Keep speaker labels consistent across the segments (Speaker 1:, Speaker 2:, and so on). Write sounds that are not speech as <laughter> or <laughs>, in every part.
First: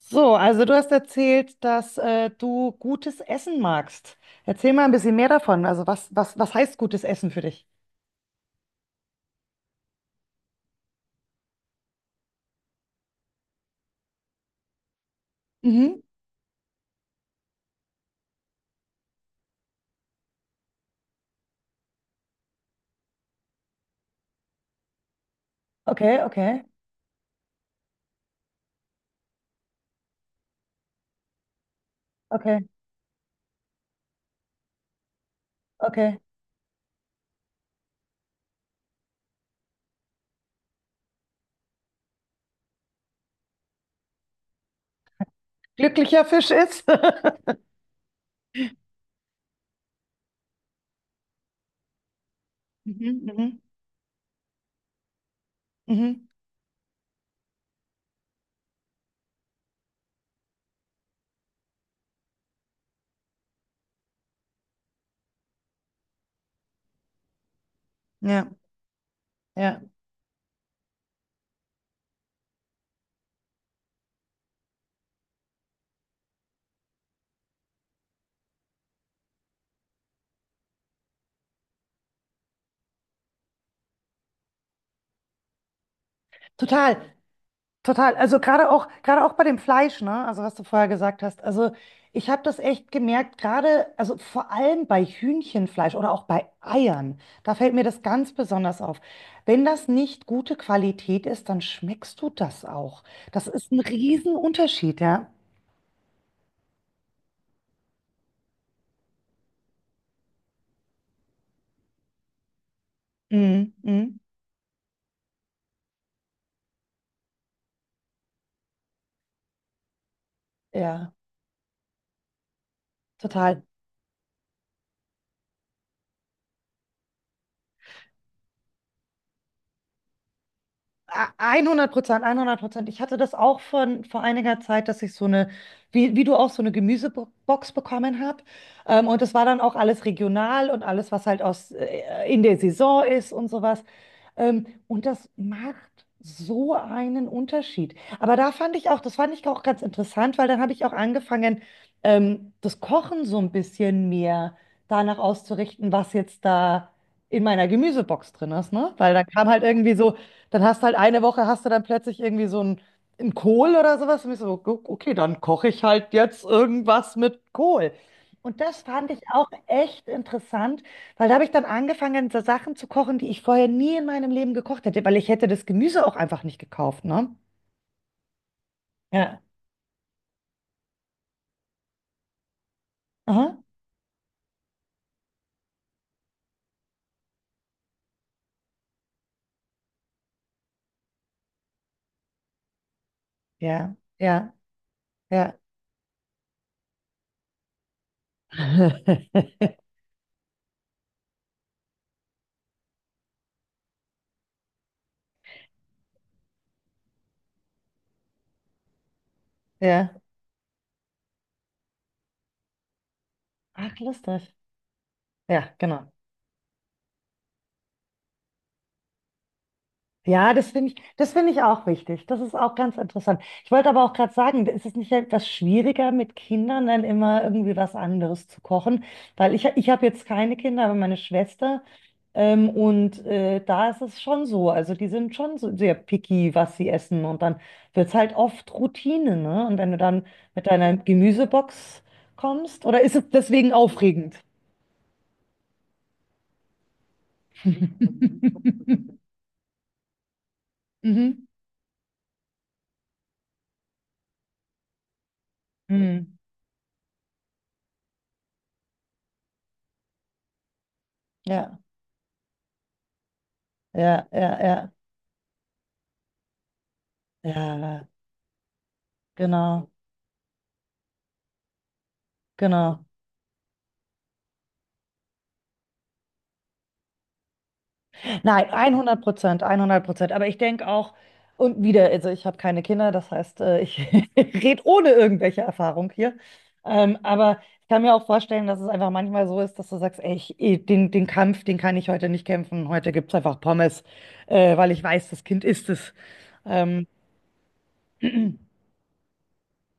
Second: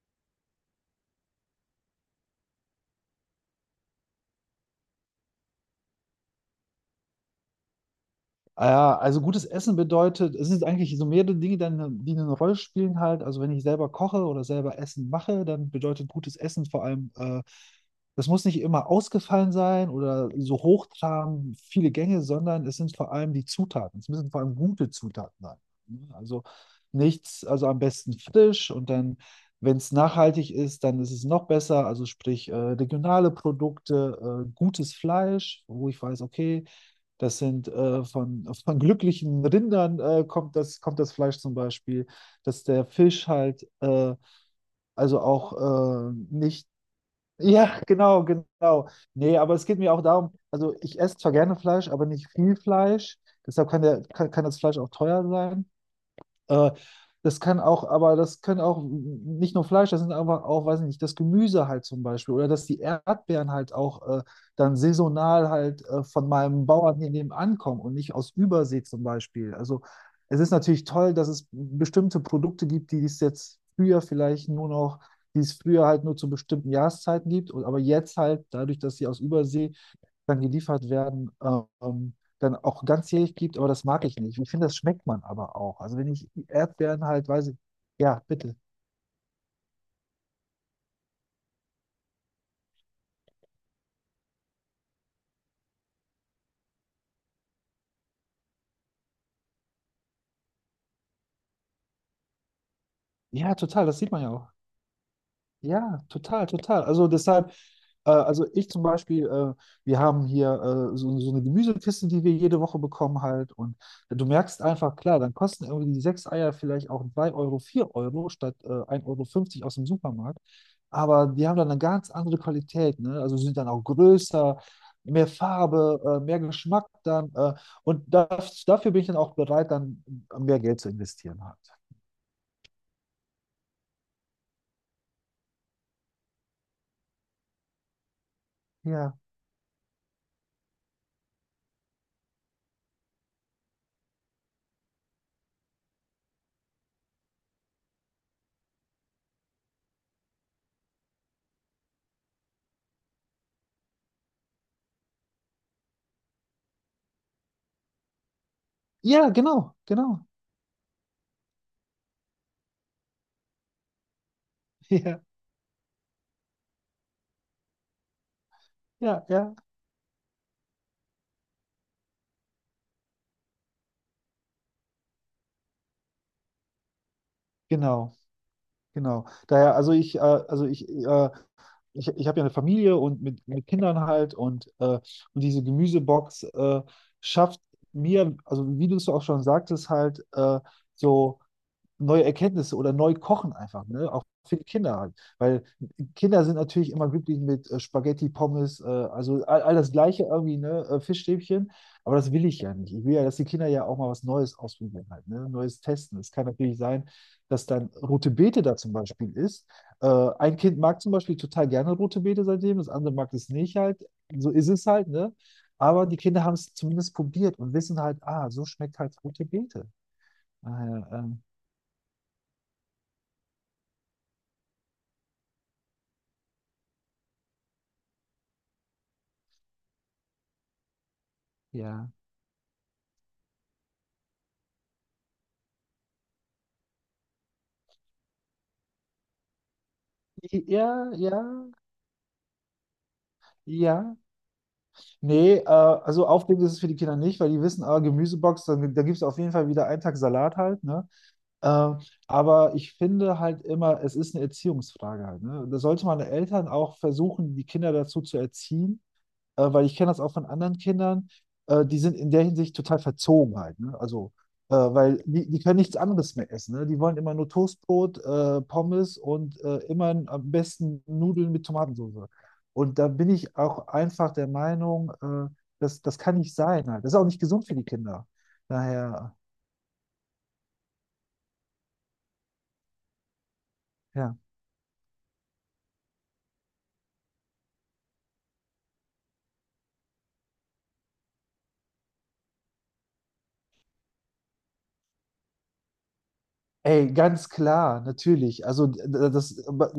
Speaker 1: So, also du hast erzählt, dass du gutes Essen magst. Erzähl mal ein bisschen mehr davon. Also was heißt gutes Essen für dich?
Speaker 2: Ah, ja, also gutes Essen bedeutet, es sind eigentlich so mehrere Dinge, die eine Rolle spielen halt. Also wenn ich selber koche oder selber Essen mache, dann
Speaker 1: Mhm.
Speaker 2: bedeutet gutes Essen vor allem, das muss nicht immer ausgefallen sein oder so hochtrabend viele Gänge, sondern es sind vor allem die Zutaten. Es müssen vor allem gute Zutaten sein, ne?
Speaker 1: Okay,
Speaker 2: Also
Speaker 1: okay,
Speaker 2: nichts, also am besten frisch und dann, wenn es nachhaltig ist, dann ist es noch besser. Also sprich,
Speaker 1: okay,
Speaker 2: regionale Produkte, gutes Fleisch, wo ich
Speaker 1: okay.
Speaker 2: weiß, okay, das sind von glücklichen Rindern kommt das Fleisch zum Beispiel, dass der Fisch halt also auch
Speaker 1: Glücklicher Fisch
Speaker 2: nicht. <laughs>
Speaker 1: ist. <laughs>
Speaker 2: Ja, genau, genau. Nee, aber es geht mir auch darum, also ich esse zwar gerne Fleisch, aber nicht viel
Speaker 1: Mhm,
Speaker 2: Fleisch.
Speaker 1: mhm,
Speaker 2: Deshalb kann das Fleisch auch teuer sein.
Speaker 1: mhm.
Speaker 2: Äh, Das kann auch, aber das können auch nicht nur Fleisch, das sind einfach auch, weiß ich nicht, das Gemüse halt zum Beispiel oder dass die Erdbeeren halt auch dann saisonal halt von meinem Bauern hier nebenan kommen und nicht aus
Speaker 1: Ja,
Speaker 2: Übersee zum Beispiel.
Speaker 1: ja.
Speaker 2: Also es ist natürlich toll, dass es bestimmte Produkte gibt, die es früher halt nur zu bestimmten Jahreszeiten gibt, aber jetzt halt dadurch, dass sie aus Übersee dann geliefert werden, ähm, dann auch ganzjährig gibt, aber das mag ich nicht. Ich finde, das schmeckt man aber auch. Also wenn ich
Speaker 1: Total.
Speaker 2: Erdbeeren halt, weiß ich,
Speaker 1: Total,
Speaker 2: ja,
Speaker 1: also
Speaker 2: bitte.
Speaker 1: gerade auch bei dem Fleisch, ne? Also was du vorher gesagt hast. Also ich habe das echt gemerkt, gerade, also vor allem bei Hühnchenfleisch oder auch bei Eiern, da fällt mir das ganz besonders auf. Wenn das nicht gute Qualität ist, dann schmeckst du das auch. Das
Speaker 2: Ja,
Speaker 1: ist ein
Speaker 2: total, das sieht man ja auch.
Speaker 1: Riesenunterschied, ja.
Speaker 2: Ja, total, total. Also deshalb, also ich zum Beispiel, wir haben hier so eine Gemüsekiste, die wir jede Woche bekommen halt.
Speaker 1: Mhm.
Speaker 2: Und
Speaker 1: Mhm.
Speaker 2: du merkst einfach, klar, dann kosten irgendwie die sechs Eier vielleicht auch 3 Euro, 4 Euro statt 1,50 Euro fünfzig aus dem Supermarkt.
Speaker 1: Ja,
Speaker 2: Aber die haben dann eine ganz andere Qualität, ne? Also sind
Speaker 1: total.
Speaker 2: dann auch größer, mehr Farbe, mehr Geschmack dann. Und das, dafür bin ich dann auch bereit, dann mehr Geld zu investieren halt.
Speaker 1: 100%, 100%. Ich hatte das auch vor einiger Zeit, dass ich so wie, wie du auch, so eine Gemüsebox bekommen habe.
Speaker 2: Ja.
Speaker 1: Und das war dann auch alles regional und alles, was halt in der Saison ist und sowas. Und das macht so einen Unterschied. Aber da fand ich auch, das fand ich auch ganz interessant, weil dann habe ich auch angefangen, das Kochen so ein bisschen mehr danach auszurichten, was jetzt da in meiner Gemüsebox drin ist, ne? Weil dann
Speaker 2: Ja,
Speaker 1: kam halt
Speaker 2: genau,
Speaker 1: irgendwie so,
Speaker 2: genau.
Speaker 1: dann hast du halt eine Woche, hast du dann plötzlich irgendwie so einen Kohl oder sowas. Und ich so, "Gu-
Speaker 2: <laughs>
Speaker 1: okay,
Speaker 2: Ja,
Speaker 1: dann koche ich halt jetzt irgendwas mit Kohl. Und das fand ich
Speaker 2: ja,
Speaker 1: auch
Speaker 2: ja.
Speaker 1: echt interessant, weil da habe ich dann angefangen, so Sachen zu kochen, die ich vorher nie in meinem Leben gekocht hätte, weil ich hätte das Gemüse auch einfach nicht gekauft, ne?
Speaker 2: Genau, genau.
Speaker 1: Ja.
Speaker 2: Daher, ich habe ja eine Familie und mit,
Speaker 1: Aha.
Speaker 2: mit Kindern halt und diese Gemüsebox schafft mir, also wie du es auch schon sagtest, halt so neue Erkenntnisse oder neu kochen einfach,
Speaker 1: Ja,
Speaker 2: ne? Auch
Speaker 1: ja,
Speaker 2: für die Kinder halt.
Speaker 1: ja.
Speaker 2: Weil Kinder sind natürlich immer glücklich mit Spaghetti, Pommes, also all
Speaker 1: <laughs>
Speaker 2: das Gleiche irgendwie, ne? Fischstäbchen. Aber das will ich ja nicht. Ich will ja, dass die Kinder ja auch mal was Neues ausprobieren halt, ne? Neues testen. Es kann natürlich sein, dass dann rote Beete da zum Beispiel ist. Äh,
Speaker 1: Ja.
Speaker 2: ein Kind mag zum Beispiel total gerne rote Beete seitdem, das andere mag es nicht
Speaker 1: Ach,
Speaker 2: halt. So
Speaker 1: lustig.
Speaker 2: ist es halt, ne?
Speaker 1: Ja,
Speaker 2: Aber
Speaker 1: genau.
Speaker 2: die Kinder haben es zumindest probiert und wissen halt, ah, so schmeckt halt rote Beete.
Speaker 1: Ja, das
Speaker 2: Ah,
Speaker 1: finde ich,
Speaker 2: ja,
Speaker 1: das finde ich auch wichtig. Das ist auch ganz interessant. Ich wollte aber auch gerade sagen, ist es nicht etwas schwieriger mit Kindern dann immer irgendwie was anderes zu kochen? Weil ich habe jetzt keine Kinder, aber meine Schwester.
Speaker 2: ja.
Speaker 1: Da ist es schon so. Also die sind schon so sehr picky, was sie essen. Und dann wird es halt oft Routine, ne? Und wenn du dann mit
Speaker 2: Ja,
Speaker 1: deiner
Speaker 2: ja,
Speaker 1: Gemüsebox kommst, oder ist es deswegen
Speaker 2: ja.
Speaker 1: aufregend?
Speaker 2: Nee, also aufregend ist es für die Kinder nicht, weil die wissen, ah, Gemüsebox, da gibt es auf jeden Fall wieder einen Tag Salat halt, ne?
Speaker 1: Mhm.
Speaker 2: Äh, aber ich finde halt immer, es ist eine Erziehungsfrage halt, ne? Da sollte man
Speaker 1: Mhm.
Speaker 2: Eltern auch versuchen, die Kinder dazu zu erziehen, weil ich kenne das auch von anderen Kindern,
Speaker 1: Ja,
Speaker 2: die sind in der Hinsicht total verzogen halt, ne?
Speaker 1: ja,
Speaker 2: Also,
Speaker 1: ja, ja.
Speaker 2: weil die, die können nichts anderes mehr essen, ne? Die wollen immer nur
Speaker 1: Ja,
Speaker 2: Toastbrot, Pommes und
Speaker 1: genau,
Speaker 2: immer am besten Nudeln mit Tomatensauce. Und
Speaker 1: genau.
Speaker 2: da bin ich auch einfach der Meinung, das, das kann nicht sein halt. Das ist auch nicht gesund für die Kinder.
Speaker 1: Nein, 100
Speaker 2: Daher,
Speaker 1: Prozent, 100%. Aber ich denke auch, und wieder, also ich habe keine Kinder, das heißt, ich <laughs>
Speaker 2: ja.
Speaker 1: rede ohne irgendwelche Erfahrung hier. Aber ich kann mir auch vorstellen, dass es einfach manchmal so ist, dass du sagst, ey, den Kampf, den kann ich heute nicht kämpfen. Heute gibt es einfach Pommes, weil ich weiß, das Kind isst es. Ähm,
Speaker 2: Ey, ganz klar, natürlich. Also,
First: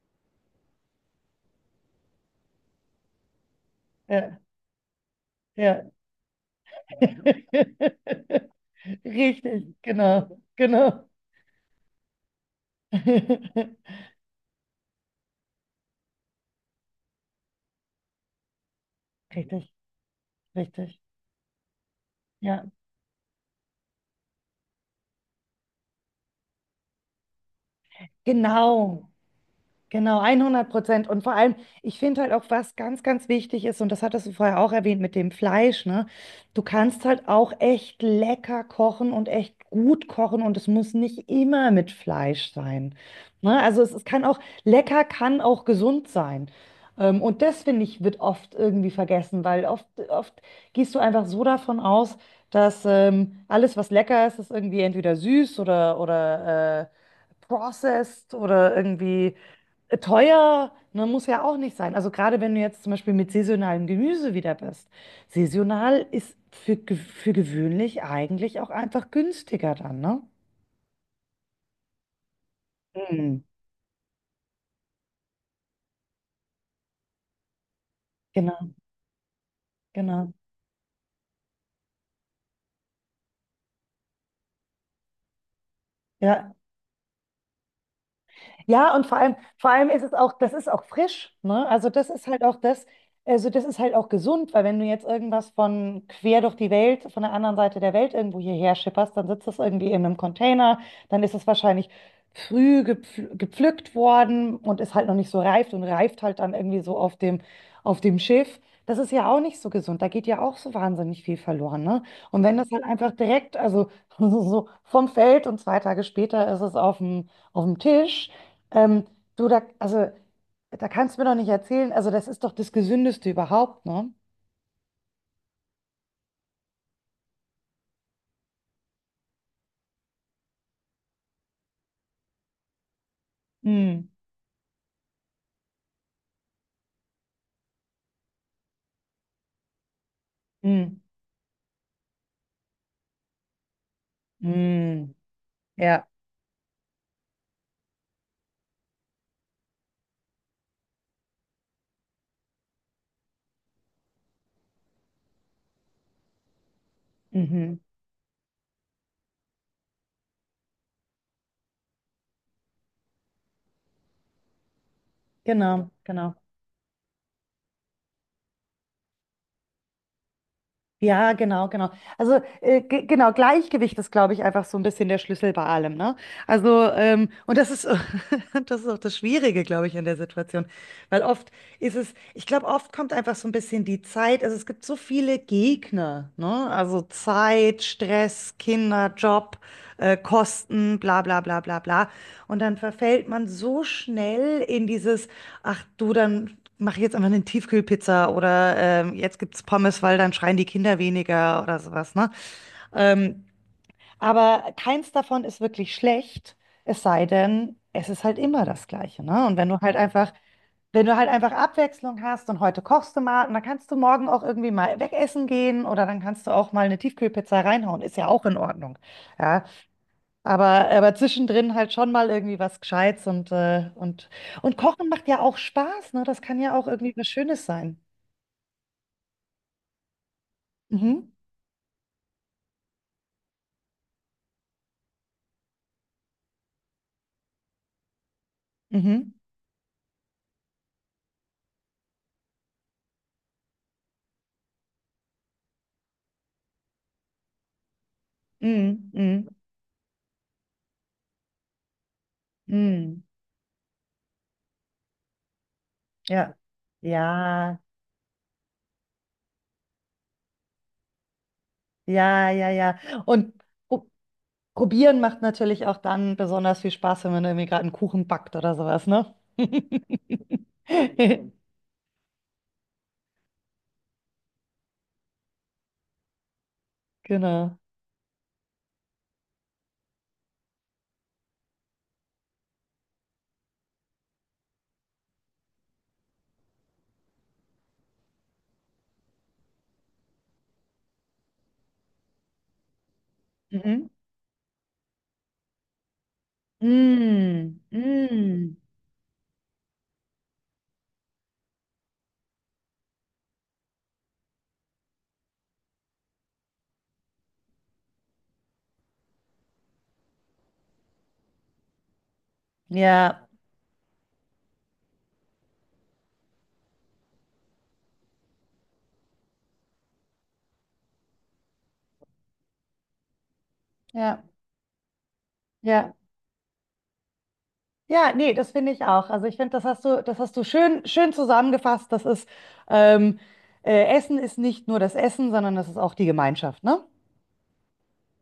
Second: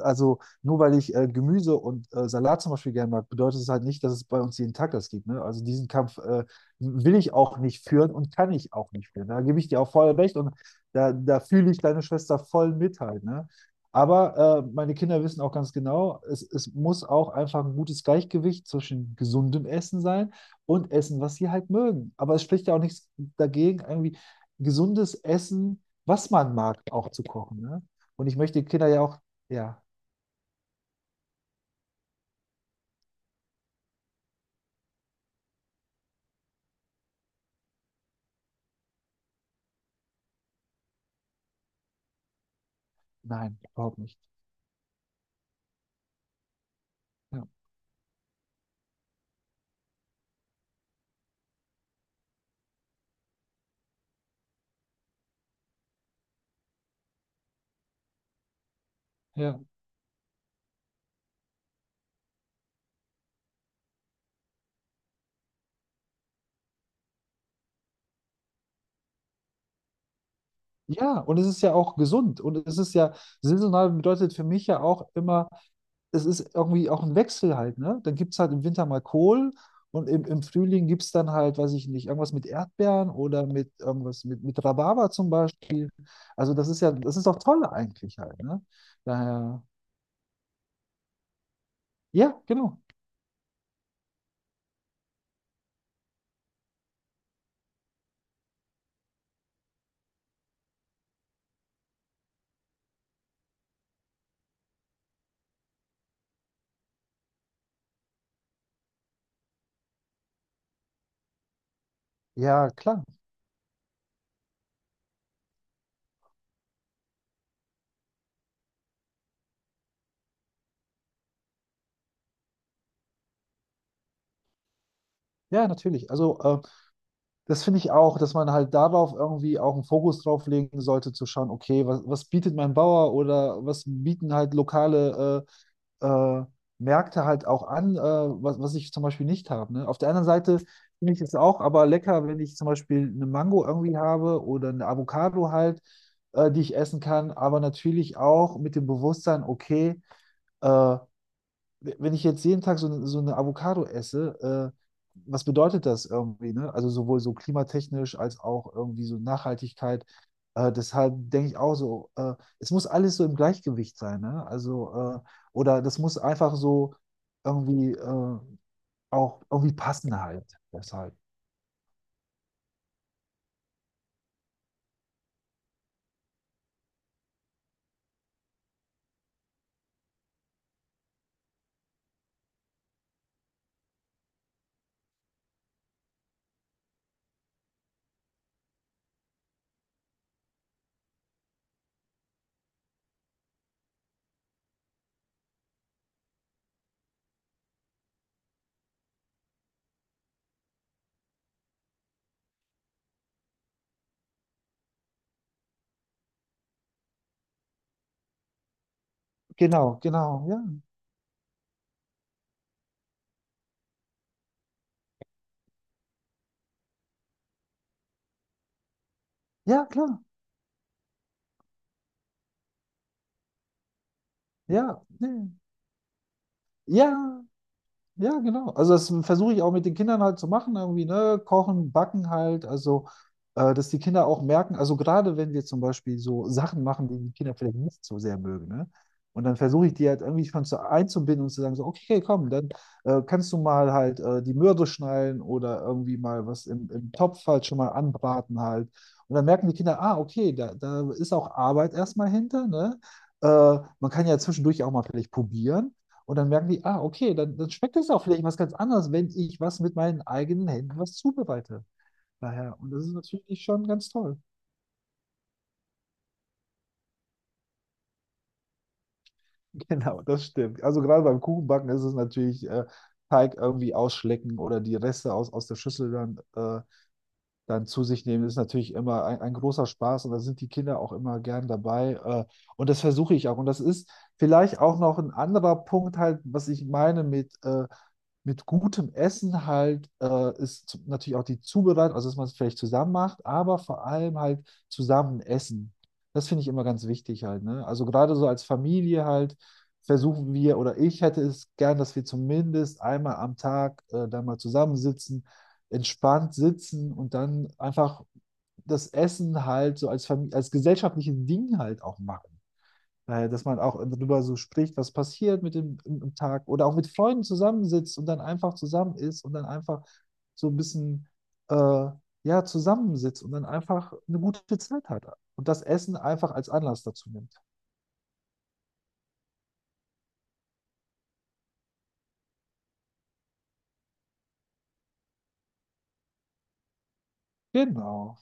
Speaker 2: also nur weil ich Gemüse und Salat zum Beispiel gerne mag, bedeutet es halt nicht, dass es bei
Speaker 1: ja,
Speaker 2: uns jeden Tag das gibt. Ne? Also
Speaker 1: ja.
Speaker 2: diesen Kampf will ich auch nicht führen und kann
Speaker 1: <laughs>
Speaker 2: ich auch nicht führen. Da gebe ich
Speaker 1: Richtig,
Speaker 2: dir auch voll recht
Speaker 1: genau,
Speaker 2: und
Speaker 1: genau.
Speaker 2: da fühle ich deine Schwester voll mit
Speaker 1: <laughs>
Speaker 2: halt. Ne? Aber meine Kinder wissen auch ganz genau, es muss auch einfach ein gutes Gleichgewicht zwischen gesundem
Speaker 1: Richtig,
Speaker 2: Essen sein und
Speaker 1: richtig.
Speaker 2: Essen, was sie halt mögen. Aber es
Speaker 1: Ja,
Speaker 2: spricht ja auch nichts dagegen, irgendwie gesundes Essen was man mag, auch zu kochen. Ne? Und ich möchte die Kinder ja
Speaker 1: genau.
Speaker 2: auch, ja,
Speaker 1: Genau, 100%. Und vor allem, ich finde halt auch, was ganz wichtig ist, und das hattest du vorher auch erwähnt mit dem Fleisch, ne? Du kannst halt auch echt lecker kochen und echt gut kochen und es muss nicht immer mit Fleisch sein.
Speaker 2: nein,
Speaker 1: Ne? Also
Speaker 2: überhaupt
Speaker 1: es
Speaker 2: nicht.
Speaker 1: kann auch, lecker kann auch gesund sein. Und
Speaker 2: Ja.
Speaker 1: das, finde ich, wird oft irgendwie vergessen, weil oft gehst du einfach so davon aus, dass alles, was lecker ist, ist irgendwie entweder süß oder processed oder irgendwie
Speaker 2: Ja.
Speaker 1: teuer, ne, muss ja auch nicht sein. Also gerade wenn du jetzt zum Beispiel mit saisonalem Gemüse wieder bist. Saisonal ist für gewöhnlich eigentlich auch einfach günstiger dann, ne?
Speaker 2: Ja, und es ist ja auch gesund. Und es ist ja,
Speaker 1: Mhm.
Speaker 2: saisonal bedeutet für mich ja auch immer, es ist irgendwie auch ein Wechsel halt. Ne? Dann gibt es halt im
Speaker 1: Genau,
Speaker 2: Winter mal Kohl und im,
Speaker 1: genau.
Speaker 2: im Frühling gibt es dann halt, weiß ich nicht, irgendwas mit Erdbeeren oder mit irgendwas mit Rhabarber zum Beispiel.
Speaker 1: Ja,
Speaker 2: Also das ist ja, das ist auch toll eigentlich halt. Ne?
Speaker 1: ja, und vor allem,
Speaker 2: Daher,
Speaker 1: vor allem ist es auch, das ist auch frisch, ne? Also das ist
Speaker 2: ja,
Speaker 1: halt auch
Speaker 2: genau.
Speaker 1: das, also das ist halt auch gesund, weil wenn du jetzt irgendwas von quer durch die Welt, von der anderen Seite der Welt irgendwo hierher schipperst, dann sitzt das irgendwie in einem Container, dann ist es wahrscheinlich früh gepfl gepflückt worden und ist halt noch nicht so reift und reift halt dann irgendwie so auf dem Schiff. Das ist ja auch nicht so gesund, da geht ja auch so wahnsinnig viel verloren, ne? Und wenn das
Speaker 2: Ja,
Speaker 1: halt
Speaker 2: klar.
Speaker 1: einfach direkt, also <laughs> so vom Feld und zwei Tage später ist es auf dem Tisch, ähm, du, da, also, da kannst du mir doch nicht erzählen, also das ist doch das Gesündeste überhaupt, ne?
Speaker 2: Ja, natürlich. Also das finde ich auch, dass man halt darauf irgendwie auch einen Fokus drauf legen sollte, zu schauen, okay, was, was bietet mein Bauer oder was
Speaker 1: Mm,
Speaker 2: bieten halt lokale äh, äh, Märkte halt auch an, was, was ich zum Beispiel nicht habe. Ne? Auf der anderen Seite
Speaker 1: mm,
Speaker 2: finde ich es auch aber lecker, wenn ich zum Beispiel eine Mango irgendwie habe oder eine
Speaker 1: mm.
Speaker 2: Avocado halt,
Speaker 1: Ja,
Speaker 2: die ich essen kann, aber natürlich auch mit dem Bewusstsein, okay, äh, wenn ich jetzt jeden Tag so, so eine Avocado esse, äh, was bedeutet das irgendwie, ne? Also sowohl so
Speaker 1: mhm.
Speaker 2: klimatechnisch als auch irgendwie so Nachhaltigkeit. Deshalb denke ich auch so, es muss alles so im Gleichgewicht sein, ne? Also, oder
Speaker 1: Genau,
Speaker 2: das muss
Speaker 1: genau.
Speaker 2: einfach so irgendwie auch irgendwie passen halt. Deshalb.
Speaker 1: Ja, genau, genau. Also genau, Gleichgewicht ist, glaube ich, einfach so ein bisschen der Schlüssel bei allem, ne? Also, und das ist, <laughs> das ist auch das Schwierige, glaube ich, in der Situation. Weil oft ist es, ich glaube, oft kommt einfach so ein bisschen die Zeit, also es gibt so viele Gegner, ne? Also Zeit, Stress, Kinder, Job, Kosten, bla bla bla bla bla. Und dann verfällt man so schnell in dieses, ach du, dann. Mach jetzt einfach eine Tiefkühlpizza oder jetzt gibt's Pommes, weil dann schreien die Kinder weniger oder sowas, ne? Ähm, aber keins davon ist wirklich schlecht, es sei denn, es ist halt immer das Gleiche, ne? Und wenn
Speaker 2: Genau, genau, ja.
Speaker 1: du halt einfach Abwechslung hast und heute kochst du mal und dann kannst du morgen auch irgendwie mal wegessen gehen oder dann kannst du auch mal eine Tiefkühlpizza reinhauen, ist ja auch in Ordnung, ja?
Speaker 2: Ja, klar.
Speaker 1: Aber zwischendrin halt schon mal irgendwie was Gescheites und
Speaker 2: Ja,
Speaker 1: Kochen macht ja
Speaker 2: nee.
Speaker 1: auch Spaß, ne? Das kann ja auch irgendwie was
Speaker 2: Ja.
Speaker 1: Schönes sein.
Speaker 2: Ja, genau. Also das versuche ich auch mit den Kindern halt zu machen, irgendwie,
Speaker 1: Mhm.
Speaker 2: ne? Kochen, backen halt, also dass die Kinder auch merken, also gerade wenn wir zum Beispiel so Sachen machen, die die Kinder vielleicht nicht so sehr mögen, ne?
Speaker 1: Mhm.
Speaker 2: Und dann versuche ich die halt irgendwie schon einzubinden und zu sagen, so, okay, okay, komm, dann kannst du mal halt die Möhre schneiden oder irgendwie mal was im Topf halt schon mal anbraten halt.
Speaker 1: Mhm.
Speaker 2: Und dann
Speaker 1: Mhm.
Speaker 2: merken die Kinder, ah, okay, da ist auch Arbeit erstmal hinter, ne?
Speaker 1: Mhm.
Speaker 2: Äh, Man kann ja zwischendurch auch mal vielleicht probieren. Und dann
Speaker 1: Ja.
Speaker 2: merken die, ah, okay, dann
Speaker 1: Ja,
Speaker 2: schmeckt es auch vielleicht was ganz anderes, wenn ich was mit meinen eigenen Händen was zubereite.
Speaker 1: ja, ja,
Speaker 2: Daher, und
Speaker 1: ja.
Speaker 2: das ist
Speaker 1: Und
Speaker 2: natürlich schon ganz
Speaker 1: pro
Speaker 2: toll. <laughs>
Speaker 1: probieren macht natürlich auch dann besonders viel Spaß, wenn man irgendwie gerade einen Kuchen backt oder sowas, ne?
Speaker 2: Genau,
Speaker 1: <laughs>
Speaker 2: das stimmt. Also gerade beim Kuchenbacken ist es natürlich Teig irgendwie ausschlecken oder die Reste aus der Schüssel dann äh,
Speaker 1: Genau.
Speaker 2: dann zu sich nehmen, ist natürlich immer ein großer Spaß und da sind die Kinder auch immer gern dabei. Und das versuche ich auch. Und das ist vielleicht auch noch ein anderer Punkt halt, was ich meine mit gutem Essen halt, natürlich auch die Zubereitung, also dass man es vielleicht zusammen macht, aber vor
Speaker 1: Mhm.
Speaker 2: allem halt zusammen essen. Das finde ich immer ganz wichtig halt,
Speaker 1: Mm,
Speaker 2: ne? Also gerade so als
Speaker 1: mm.
Speaker 2: Familie halt versuchen wir oder ich hätte es gern, dass wir zumindest einmal am Tag da mal zusammensitzen entspannt sitzen und dann einfach das Essen halt so als Familie, als gesellschaftliches Ding halt auch machen.
Speaker 1: Ja,
Speaker 2: Daher, dass man auch darüber so spricht, was passiert mit dem im Tag oder auch mit Freunden zusammensitzt und dann einfach zusammen ist und dann einfach so ein bisschen äh, ja, zusammensitzt und dann einfach eine
Speaker 1: ja,
Speaker 2: gute Zeit hat und das
Speaker 1: ja.
Speaker 2: Essen einfach als Anlass dazu nimmt.
Speaker 1: Ja, nee, das finde ich auch. Also ich finde, das hast du schön zusammengefasst. Ähm, Essen ist nicht nur das Essen, sondern das ist auch die Gemeinschaft, ne?
Speaker 2: Genau.